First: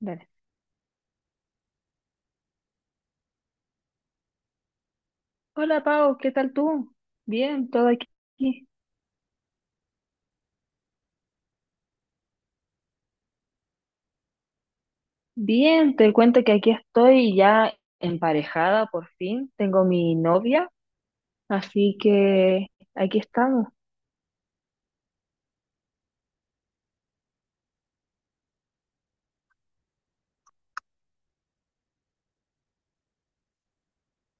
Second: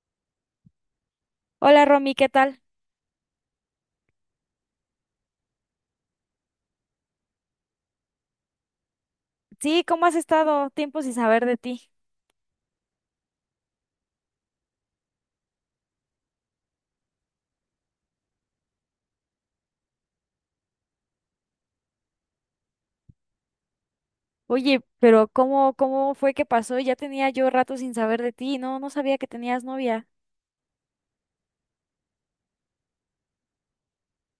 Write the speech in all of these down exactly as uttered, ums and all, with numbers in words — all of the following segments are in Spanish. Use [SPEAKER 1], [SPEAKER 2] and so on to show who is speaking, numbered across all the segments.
[SPEAKER 1] Dale.
[SPEAKER 2] Hola Romy, ¿qué tal?
[SPEAKER 1] Hola Pau, ¿qué tal tú? Bien, todo aquí.
[SPEAKER 2] Sí, ¿cómo has estado? Tiempo sin saber de ti.
[SPEAKER 1] Bien, te cuento que aquí estoy ya emparejada por fin. Tengo mi novia, así que aquí estamos.
[SPEAKER 2] Oye, pero ¿cómo, cómo fue que pasó? Ya tenía yo rato sin saber de ti. No, no sabía que tenías novia.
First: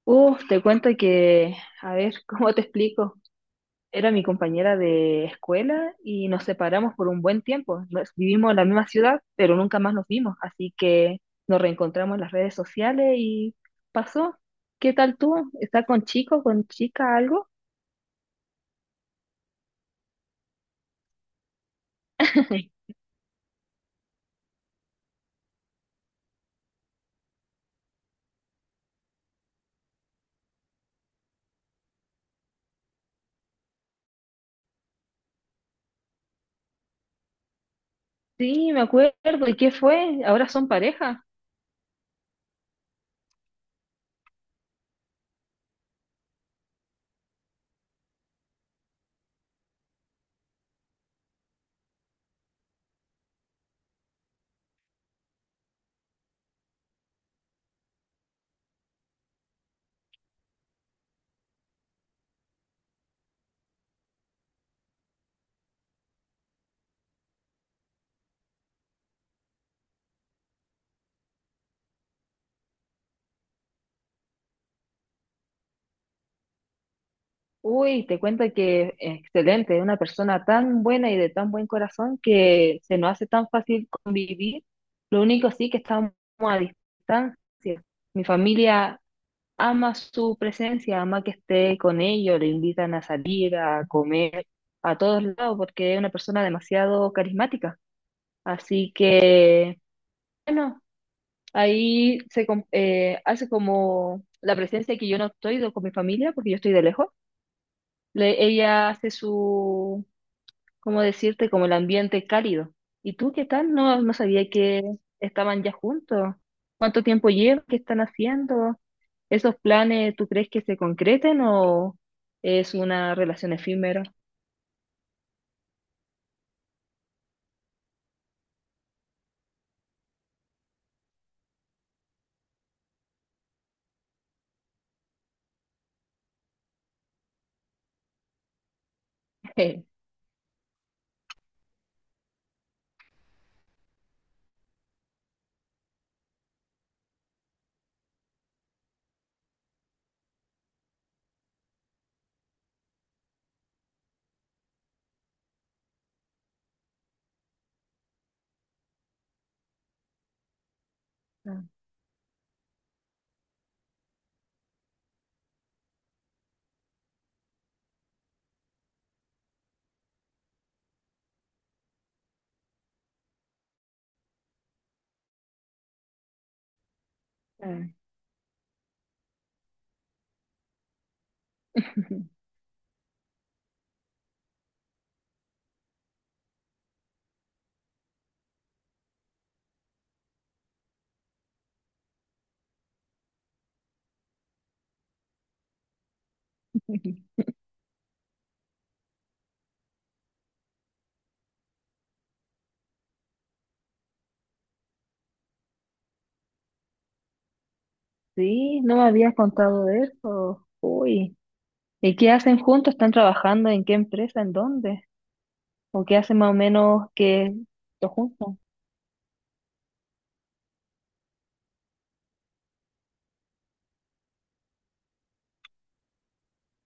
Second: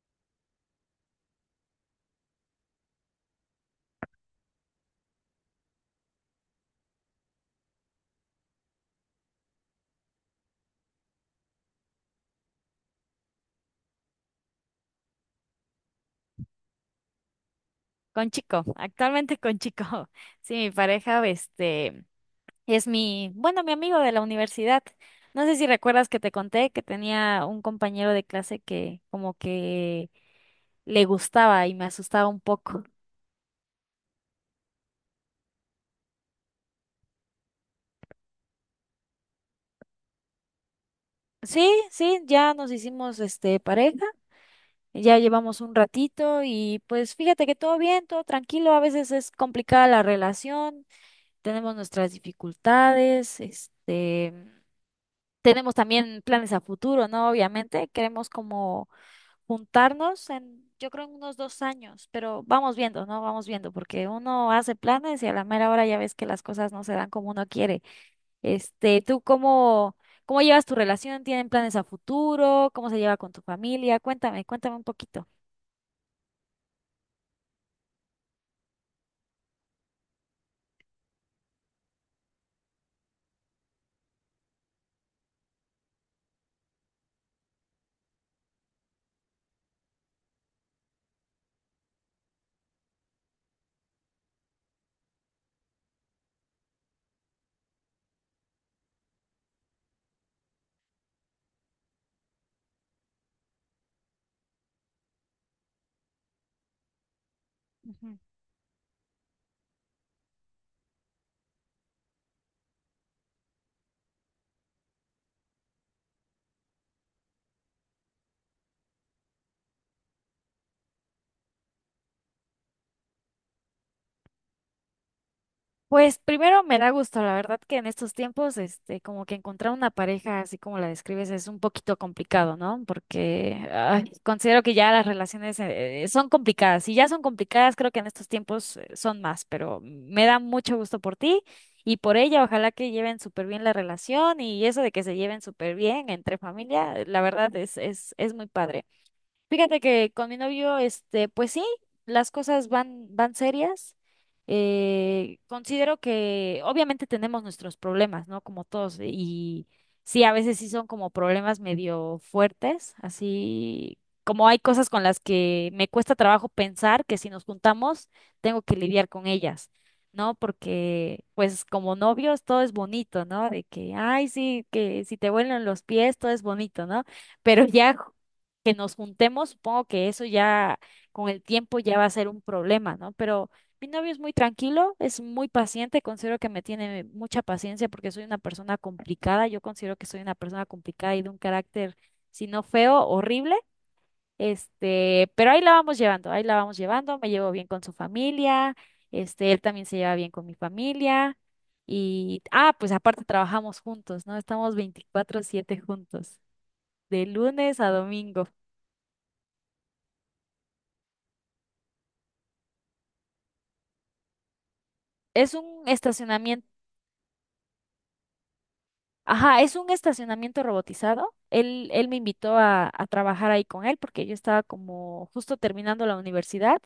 [SPEAKER 1] Uf, te cuento que, a ver, ¿cómo te explico? Era mi compañera de escuela y nos separamos por un buen tiempo. Nos- vivimos en la misma ciudad, pero nunca más nos vimos, así que nos reencontramos en las redes sociales y pasó. ¿Qué tal tú? ¿Estás con chico, con chica, algo?
[SPEAKER 2] Con chico, actualmente con chico. Sí, mi pareja, este, es mi, bueno, mi amigo de la universidad. No sé si recuerdas que te conté que tenía un compañero de clase que como que le gustaba y me asustaba un poco.
[SPEAKER 1] Sí, me acuerdo. ¿Y qué fue? ¿Ahora son pareja?
[SPEAKER 2] Sí, sí, ya nos hicimos este pareja. Ya llevamos un ratito y pues fíjate que todo bien, todo tranquilo. A veces es complicada la relación, tenemos nuestras dificultades, este, tenemos también planes a futuro, ¿no? Obviamente queremos como juntarnos en, yo creo, en unos dos años, pero vamos viendo, ¿no? Vamos viendo, porque uno hace planes y a la mera hora ya ves que las cosas no se dan como uno quiere. Este, ¿tú cómo, cómo llevas tu relación? ¿Tienen planes a futuro? ¿Cómo se lleva con tu familia? Cuéntame, cuéntame un poquito.
[SPEAKER 1] Uy, te cuento que excelente, una persona tan buena y de tan buen corazón que se nos hace tan fácil convivir. Lo único sí que estamos a distancia. Mi familia ama su presencia, ama que esté con ellos, le invitan a salir, a comer, a todos lados, porque es una persona demasiado carismática. Así que, bueno. Ahí se com- eh, hace como la presencia que yo no estoy do- con mi familia, porque yo estoy de lejos. Le- ella hace su, ¿cómo decirte? Como el ambiente cálido. ¿Y tú qué tal? No, no sabía que estaban ya juntos. ¿Cuánto tiempo llevan? ¿Qué están haciendo? ¿Esos planes tú crees que se concreten o es una relación efímera?
[SPEAKER 2] Pues primero me da gusto, la verdad que en estos tiempos, este, como que encontrar una pareja así como la describes es un poquito complicado, ¿no? Porque ay, considero que ya las relaciones eh, son complicadas. Si ya son complicadas, creo que en estos tiempos eh, son más, pero me da mucho gusto por ti y por ella. Ojalá que lleven súper bien la relación y eso de que se lleven súper bien entre familia, la verdad es, es, es muy padre. Fíjate que con mi novio, este, pues sí, las cosas van, van serias. Eh, considero que obviamente tenemos nuestros problemas, ¿no? Como todos, y sí, a veces sí son como problemas
[SPEAKER 1] Ah,
[SPEAKER 2] medio fuertes, así como hay cosas con las que me cuesta trabajo pensar que si nos juntamos tengo que lidiar con ellas, ¿no? Porque pues como novios todo es bonito, ¿no? De que, ay, sí, que si te vuelan los pies todo es bonito, ¿no? Pero
[SPEAKER 1] ah.
[SPEAKER 2] ya que nos juntemos, supongo que eso ya con el tiempo ya va a ser un problema, ¿no? Pero mi novio es muy tranquilo, es muy paciente, considero que me tiene mucha paciencia porque soy una persona complicada, yo considero que soy una persona complicada y de un carácter, si no feo, horrible, este, pero ahí la vamos llevando, ahí la vamos llevando, me llevo bien con su familia, este, él también se lleva bien con mi familia. Y, ah, pues aparte trabajamos juntos, ¿no? Estamos veinticuatro siete juntos, de lunes a domingo.
[SPEAKER 1] Sí, no me habías contado de eso. Uy. ¿Y qué hacen juntos? ¿Están trabajando en qué empresa? ¿En dónde?
[SPEAKER 2] Es un
[SPEAKER 1] ¿O qué hacen más o
[SPEAKER 2] estacionamiento,
[SPEAKER 1] menos que lo juntos?
[SPEAKER 2] ajá, es un estacionamiento robotizado. Él, él me invitó a, a trabajar ahí con él porque yo estaba como justo terminando la universidad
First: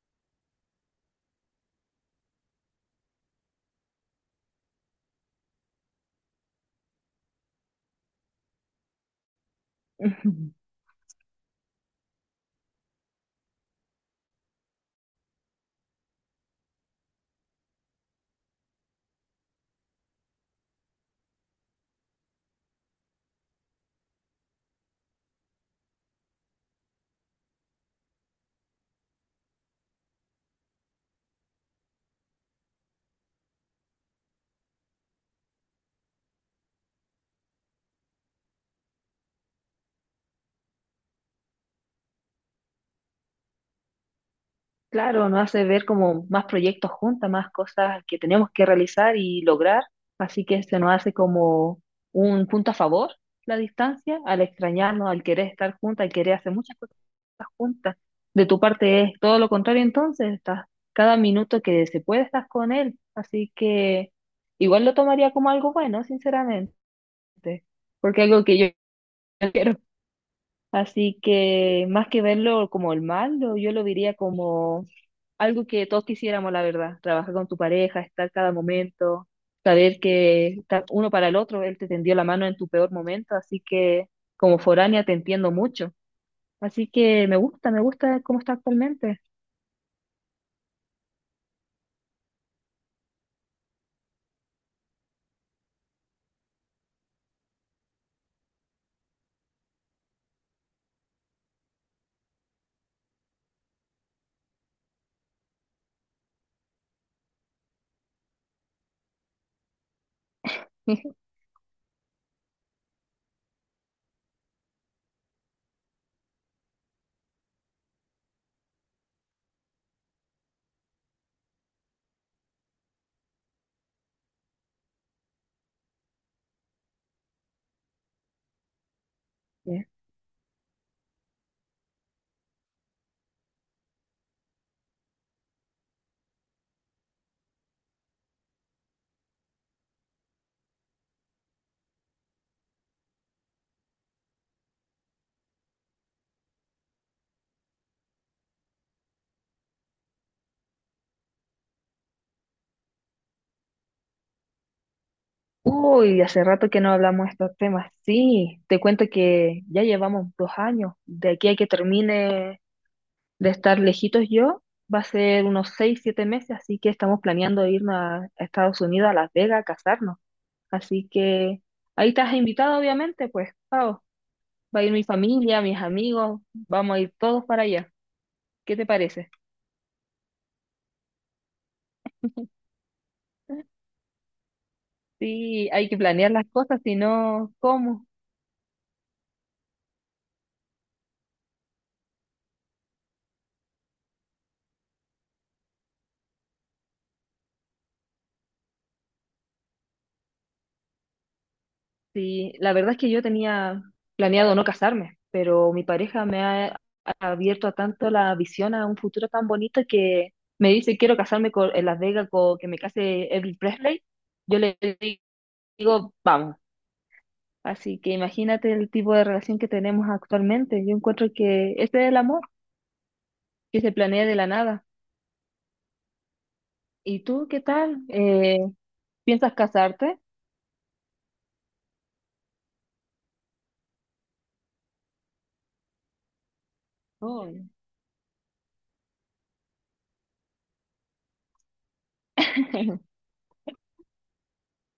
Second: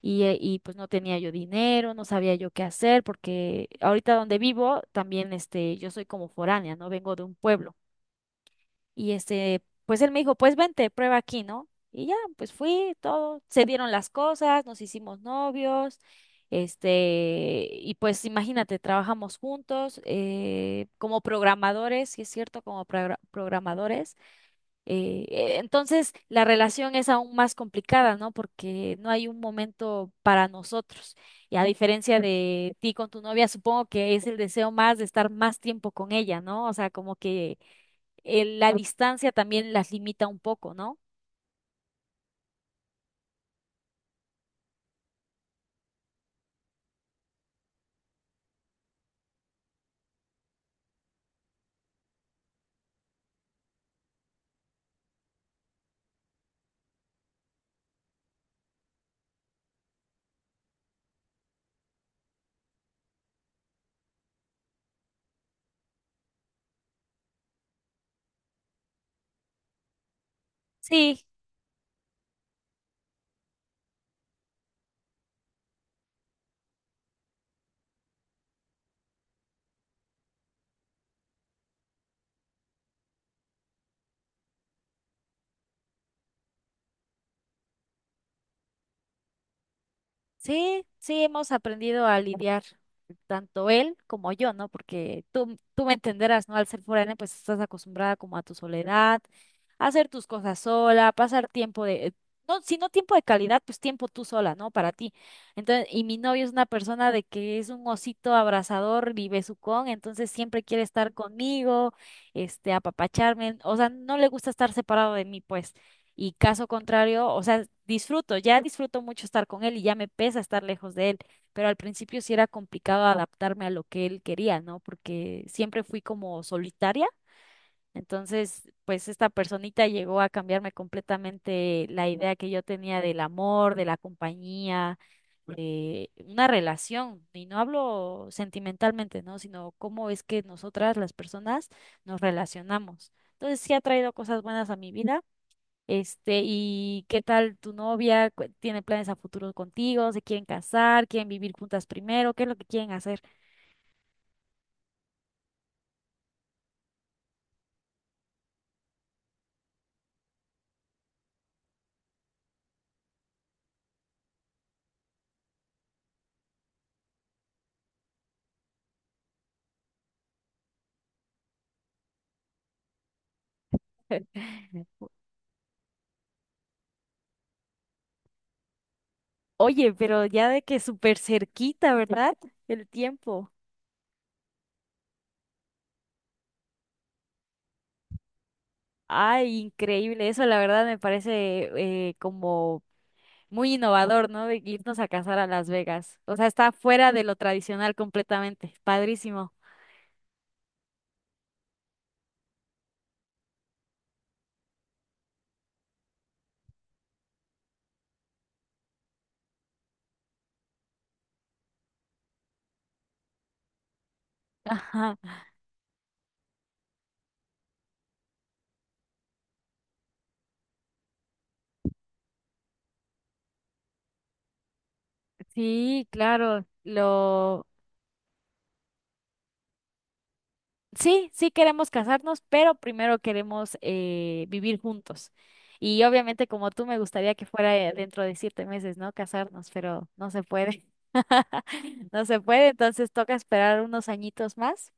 [SPEAKER 2] y, eh, y pues no tenía yo dinero, no sabía yo qué hacer porque ahorita donde vivo también este, yo soy como foránea, no vengo de un pueblo. Y este, pues él me dijo,
[SPEAKER 1] Ujú.
[SPEAKER 2] pues vente, prueba aquí, ¿no? Y ya, pues fui, todo, se dieron las cosas, nos hicimos novios, este, y pues imagínate, trabajamos juntos eh, como programadores, sí es cierto, como progra- programadores. Eh, eh, entonces, la relación es aún más complicada, ¿no? Porque no hay un momento para nosotros. Y a diferencia de ti con tu novia, supongo que es el deseo más de estar más tiempo con ella, ¿no? O sea, como que eh, la distancia también las limita un poco, ¿no?
[SPEAKER 1] Claro, nos hace ver como más proyectos juntas, más cosas que tenemos que realizar y lograr. Así que se nos hace como un punto a favor la distancia, al extrañarnos, al querer estar juntas, al querer hacer muchas cosas juntas. De tu parte es todo lo contrario, entonces estás cada minuto que se puede estás con él. Así que igual lo tomaría como algo bueno, sinceramente. Este, porque algo que yo no quiero. Así
[SPEAKER 2] Sí,
[SPEAKER 1] que más que verlo como el mal, lo- yo lo diría como algo que todos quisiéramos, la verdad. Trabajar con tu pareja, estar cada momento, saber que está uno para el otro, él te tendió la mano en tu peor momento, así que como foránea te entiendo mucho. Así que me gusta, me gusta cómo está actualmente.
[SPEAKER 2] Sí, sí, hemos aprendido a lidiar, tanto él como yo, ¿no? Porque tú, tú me entenderás, ¿no? Al ser foránea, pues estás acostumbrada como a tu soledad, a hacer tus cosas sola, pasar tiempo de, no, si no tiempo de calidad, pues tiempo tú sola, ¿no? Para ti. Entonces, y mi novio es una persona de que es un osito abrazador y besucón, entonces siempre quiere estar conmigo, este, apapacharme, o sea, no le gusta estar separado de mí, pues. Y caso contrario, o sea, disfruto, ya disfruto mucho estar con él y ya me pesa estar lejos de él, pero al principio sí era complicado adaptarme a lo que él quería, ¿no? Porque siempre fui como solitaria, entonces pues esta
[SPEAKER 1] Yeah.
[SPEAKER 2] personita llegó a cambiarme completamente la idea que yo tenía del amor, de la compañía, de una relación, y no hablo sentimentalmente, ¿no? Sino cómo es que nosotras las personas nos relacionamos. Entonces sí ha traído cosas buenas a mi vida, este, ¿y qué tal tu novia? Cu- ¿Tiene planes a futuro contigo? ¿Se quieren casar? ¿Quieren vivir juntas primero? ¿Qué es lo que quieren hacer?
[SPEAKER 1] Uy, hace rato que no hablamos de estos temas. Sí, te cuento que ya llevamos dos años. De aquí a que termine de estar lejitos yo, va a ser unos seis, siete meses, así que estamos planeando irnos a a Estados Unidos, a Las Vegas, a casarnos. Así que ahí estás invitado, obviamente, pues, Pao. Va a ir mi familia, mis amigos, vamos a ir todos para allá. ¿Qué te parece?
[SPEAKER 2] Oye, pero ya de que súper cerquita, ¿verdad? El tiempo.
[SPEAKER 1] Sí, hay que planear las cosas, si no, ¿cómo?
[SPEAKER 2] Ay, increíble. Eso la verdad me parece, eh, como muy innovador, ¿no? De irnos a casar a Las Vegas. O sea, está fuera de lo tradicional completamente. Padrísimo.
[SPEAKER 1] Sí, la verdad es que yo tenía planeado no casarme, pero mi pareja me ha abierto a tanto la visión a un futuro tan bonito que me dice quiero casarme con, en Las Vegas con que me case Elvis Presley. Yo le
[SPEAKER 2] Ajá.
[SPEAKER 1] digo, vamos. Así que imagínate el tipo de relación que tenemos actualmente. Yo encuentro que este es el amor que se planea de la nada.
[SPEAKER 2] Sí, claro.
[SPEAKER 1] ¿Y tú qué
[SPEAKER 2] Lo
[SPEAKER 1] tal? Eh, ¿piensas casarte?
[SPEAKER 2] sí, sí queremos casarnos, pero primero queremos eh, vivir juntos. Y obviamente como tú me gustaría que
[SPEAKER 1] Oh,
[SPEAKER 2] fuera, eh, dentro de siete meses, ¿no? Casarnos, pero no se puede. No se puede, entonces toca esperar unos añitos más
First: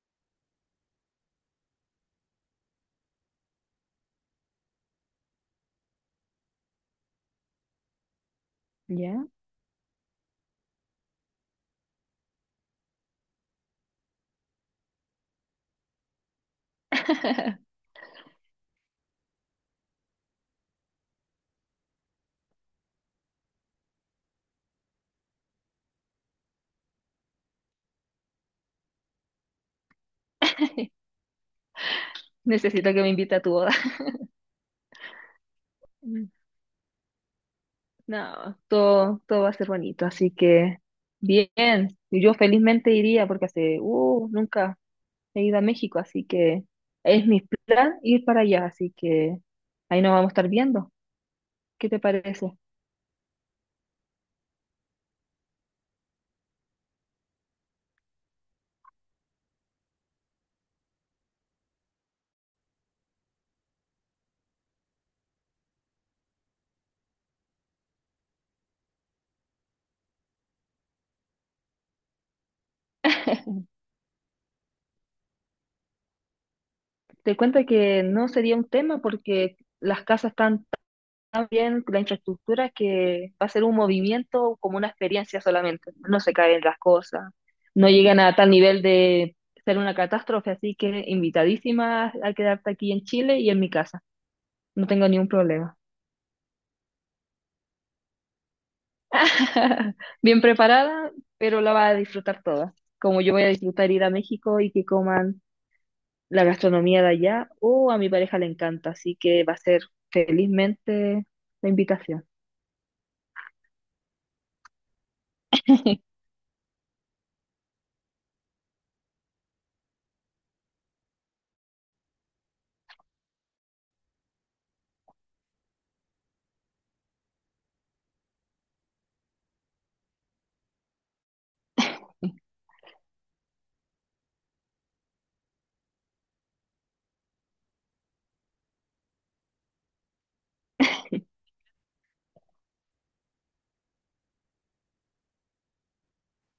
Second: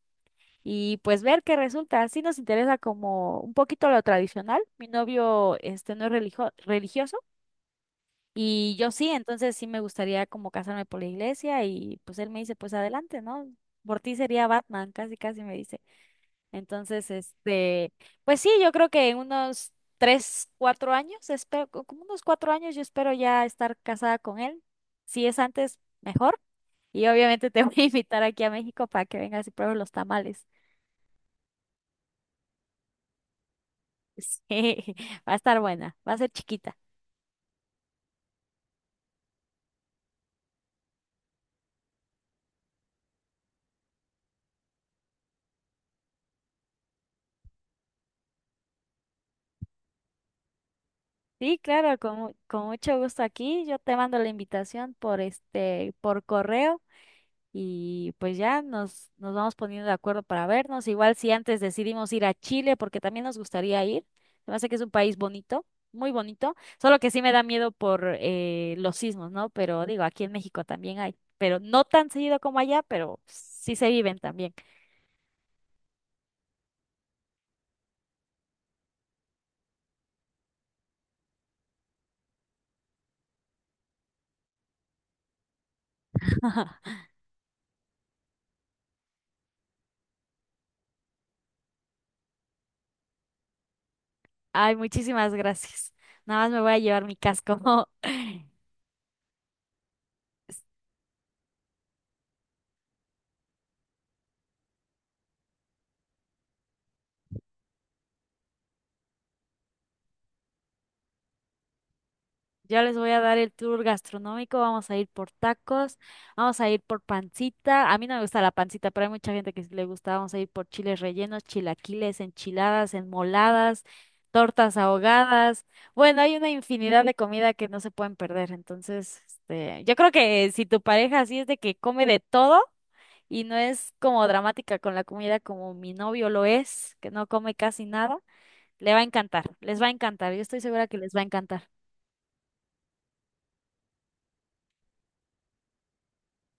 [SPEAKER 2] y pues ver qué resulta. Sí nos interesa como un poquito lo tradicional. Mi novio este no es religio- religioso y yo sí,
[SPEAKER 1] ya.
[SPEAKER 2] entonces sí me gustaría como casarme por la iglesia y pues él me dice, pues adelante, ¿no? Por ti sería Batman, casi casi me dice. Entonces, este, pues sí, yo creo que en unos tres, cuatro años, espero, co- como unos cuatro años, yo espero ya estar casada con él. Si es antes, mejor. Y obviamente te voy a invitar aquí a México para que vengas y pruebes los tamales.
[SPEAKER 1] Necesito que me invite a tu boda.
[SPEAKER 2] Sí, va a estar buena, va a ser chiquita.
[SPEAKER 1] No, todo, todo va a ser bonito, así que bien. Y yo felizmente iría porque hace, uh, nunca he ido a México, así que es mi plan ir para allá, así que ahí nos vamos a estar viendo.
[SPEAKER 2] Sí,
[SPEAKER 1] ¿Qué
[SPEAKER 2] claro,
[SPEAKER 1] te
[SPEAKER 2] con, mu-
[SPEAKER 1] parece?
[SPEAKER 2] con mucho gusto aquí. Yo te mando la invitación por este, por correo. Y pues ya nos, nos vamos poniendo de acuerdo para vernos. Igual si antes decidimos ir a Chile, porque también nos gustaría ir. Se me hace que es un país bonito, muy bonito. Solo que sí me da miedo por, eh, los sismos, ¿no? Pero digo, aquí en México también hay. Pero no tan seguido como allá, pero sí se viven también.
[SPEAKER 1] Te cuento que no sería un tema porque las casas están bien la infraestructura que va a ser un movimiento como una experiencia solamente. No se caen las cosas, no llegan a tal nivel de ser una catástrofe, así que invitadísima a quedarte aquí en Chile y en mi casa.
[SPEAKER 2] Ay,
[SPEAKER 1] No tengo ningún
[SPEAKER 2] muchísimas
[SPEAKER 1] problema.
[SPEAKER 2] gracias. Nada más me voy a llevar mi casco.
[SPEAKER 1] Bien preparada, pero la vas a disfrutar toda. Como yo voy a disfrutar ir a México y que coman la gastronomía de allá, o a mi pareja le encanta, así que va a ser felizmente la invitación.
[SPEAKER 2] Yo les voy a dar el tour gastronómico. Vamos a ir por tacos, vamos a ir por pancita. A mí no me gusta la pancita, pero hay mucha gente que sí le gusta. Vamos a ir por chiles rellenos, chilaquiles, enchiladas, enmoladas, tortas ahogadas. Bueno, hay una infinidad de comida que no se pueden perder. Entonces, este, yo creo que si tu pareja así es de que come de todo y no es como dramática con la comida como mi novio lo es, que no come casi nada, le va a encantar, les va a encantar. Yo estoy segura que les va a encantar.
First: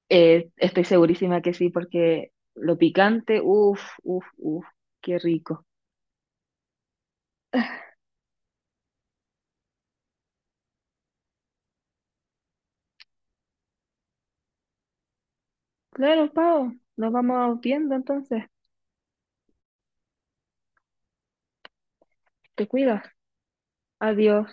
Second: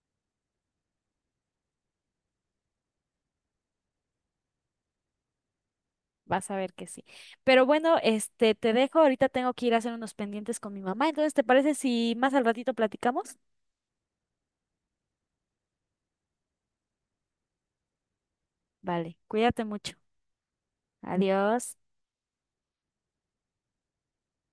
[SPEAKER 1] Eh, estoy segurísima que sí, porque lo picante, uff, uff, uff, qué rico.
[SPEAKER 2] Vas a ver que sí. Pero bueno, este, te dejo. Ahorita tengo que ir a hacer unos pendientes con mi mamá. Entonces, ¿te parece si más al ratito platicamos?
[SPEAKER 1] Claro, Pau, nos vamos viendo entonces.
[SPEAKER 2] Vale, cuídate mucho. Adiós.
[SPEAKER 1] Te cuidas. Adiós.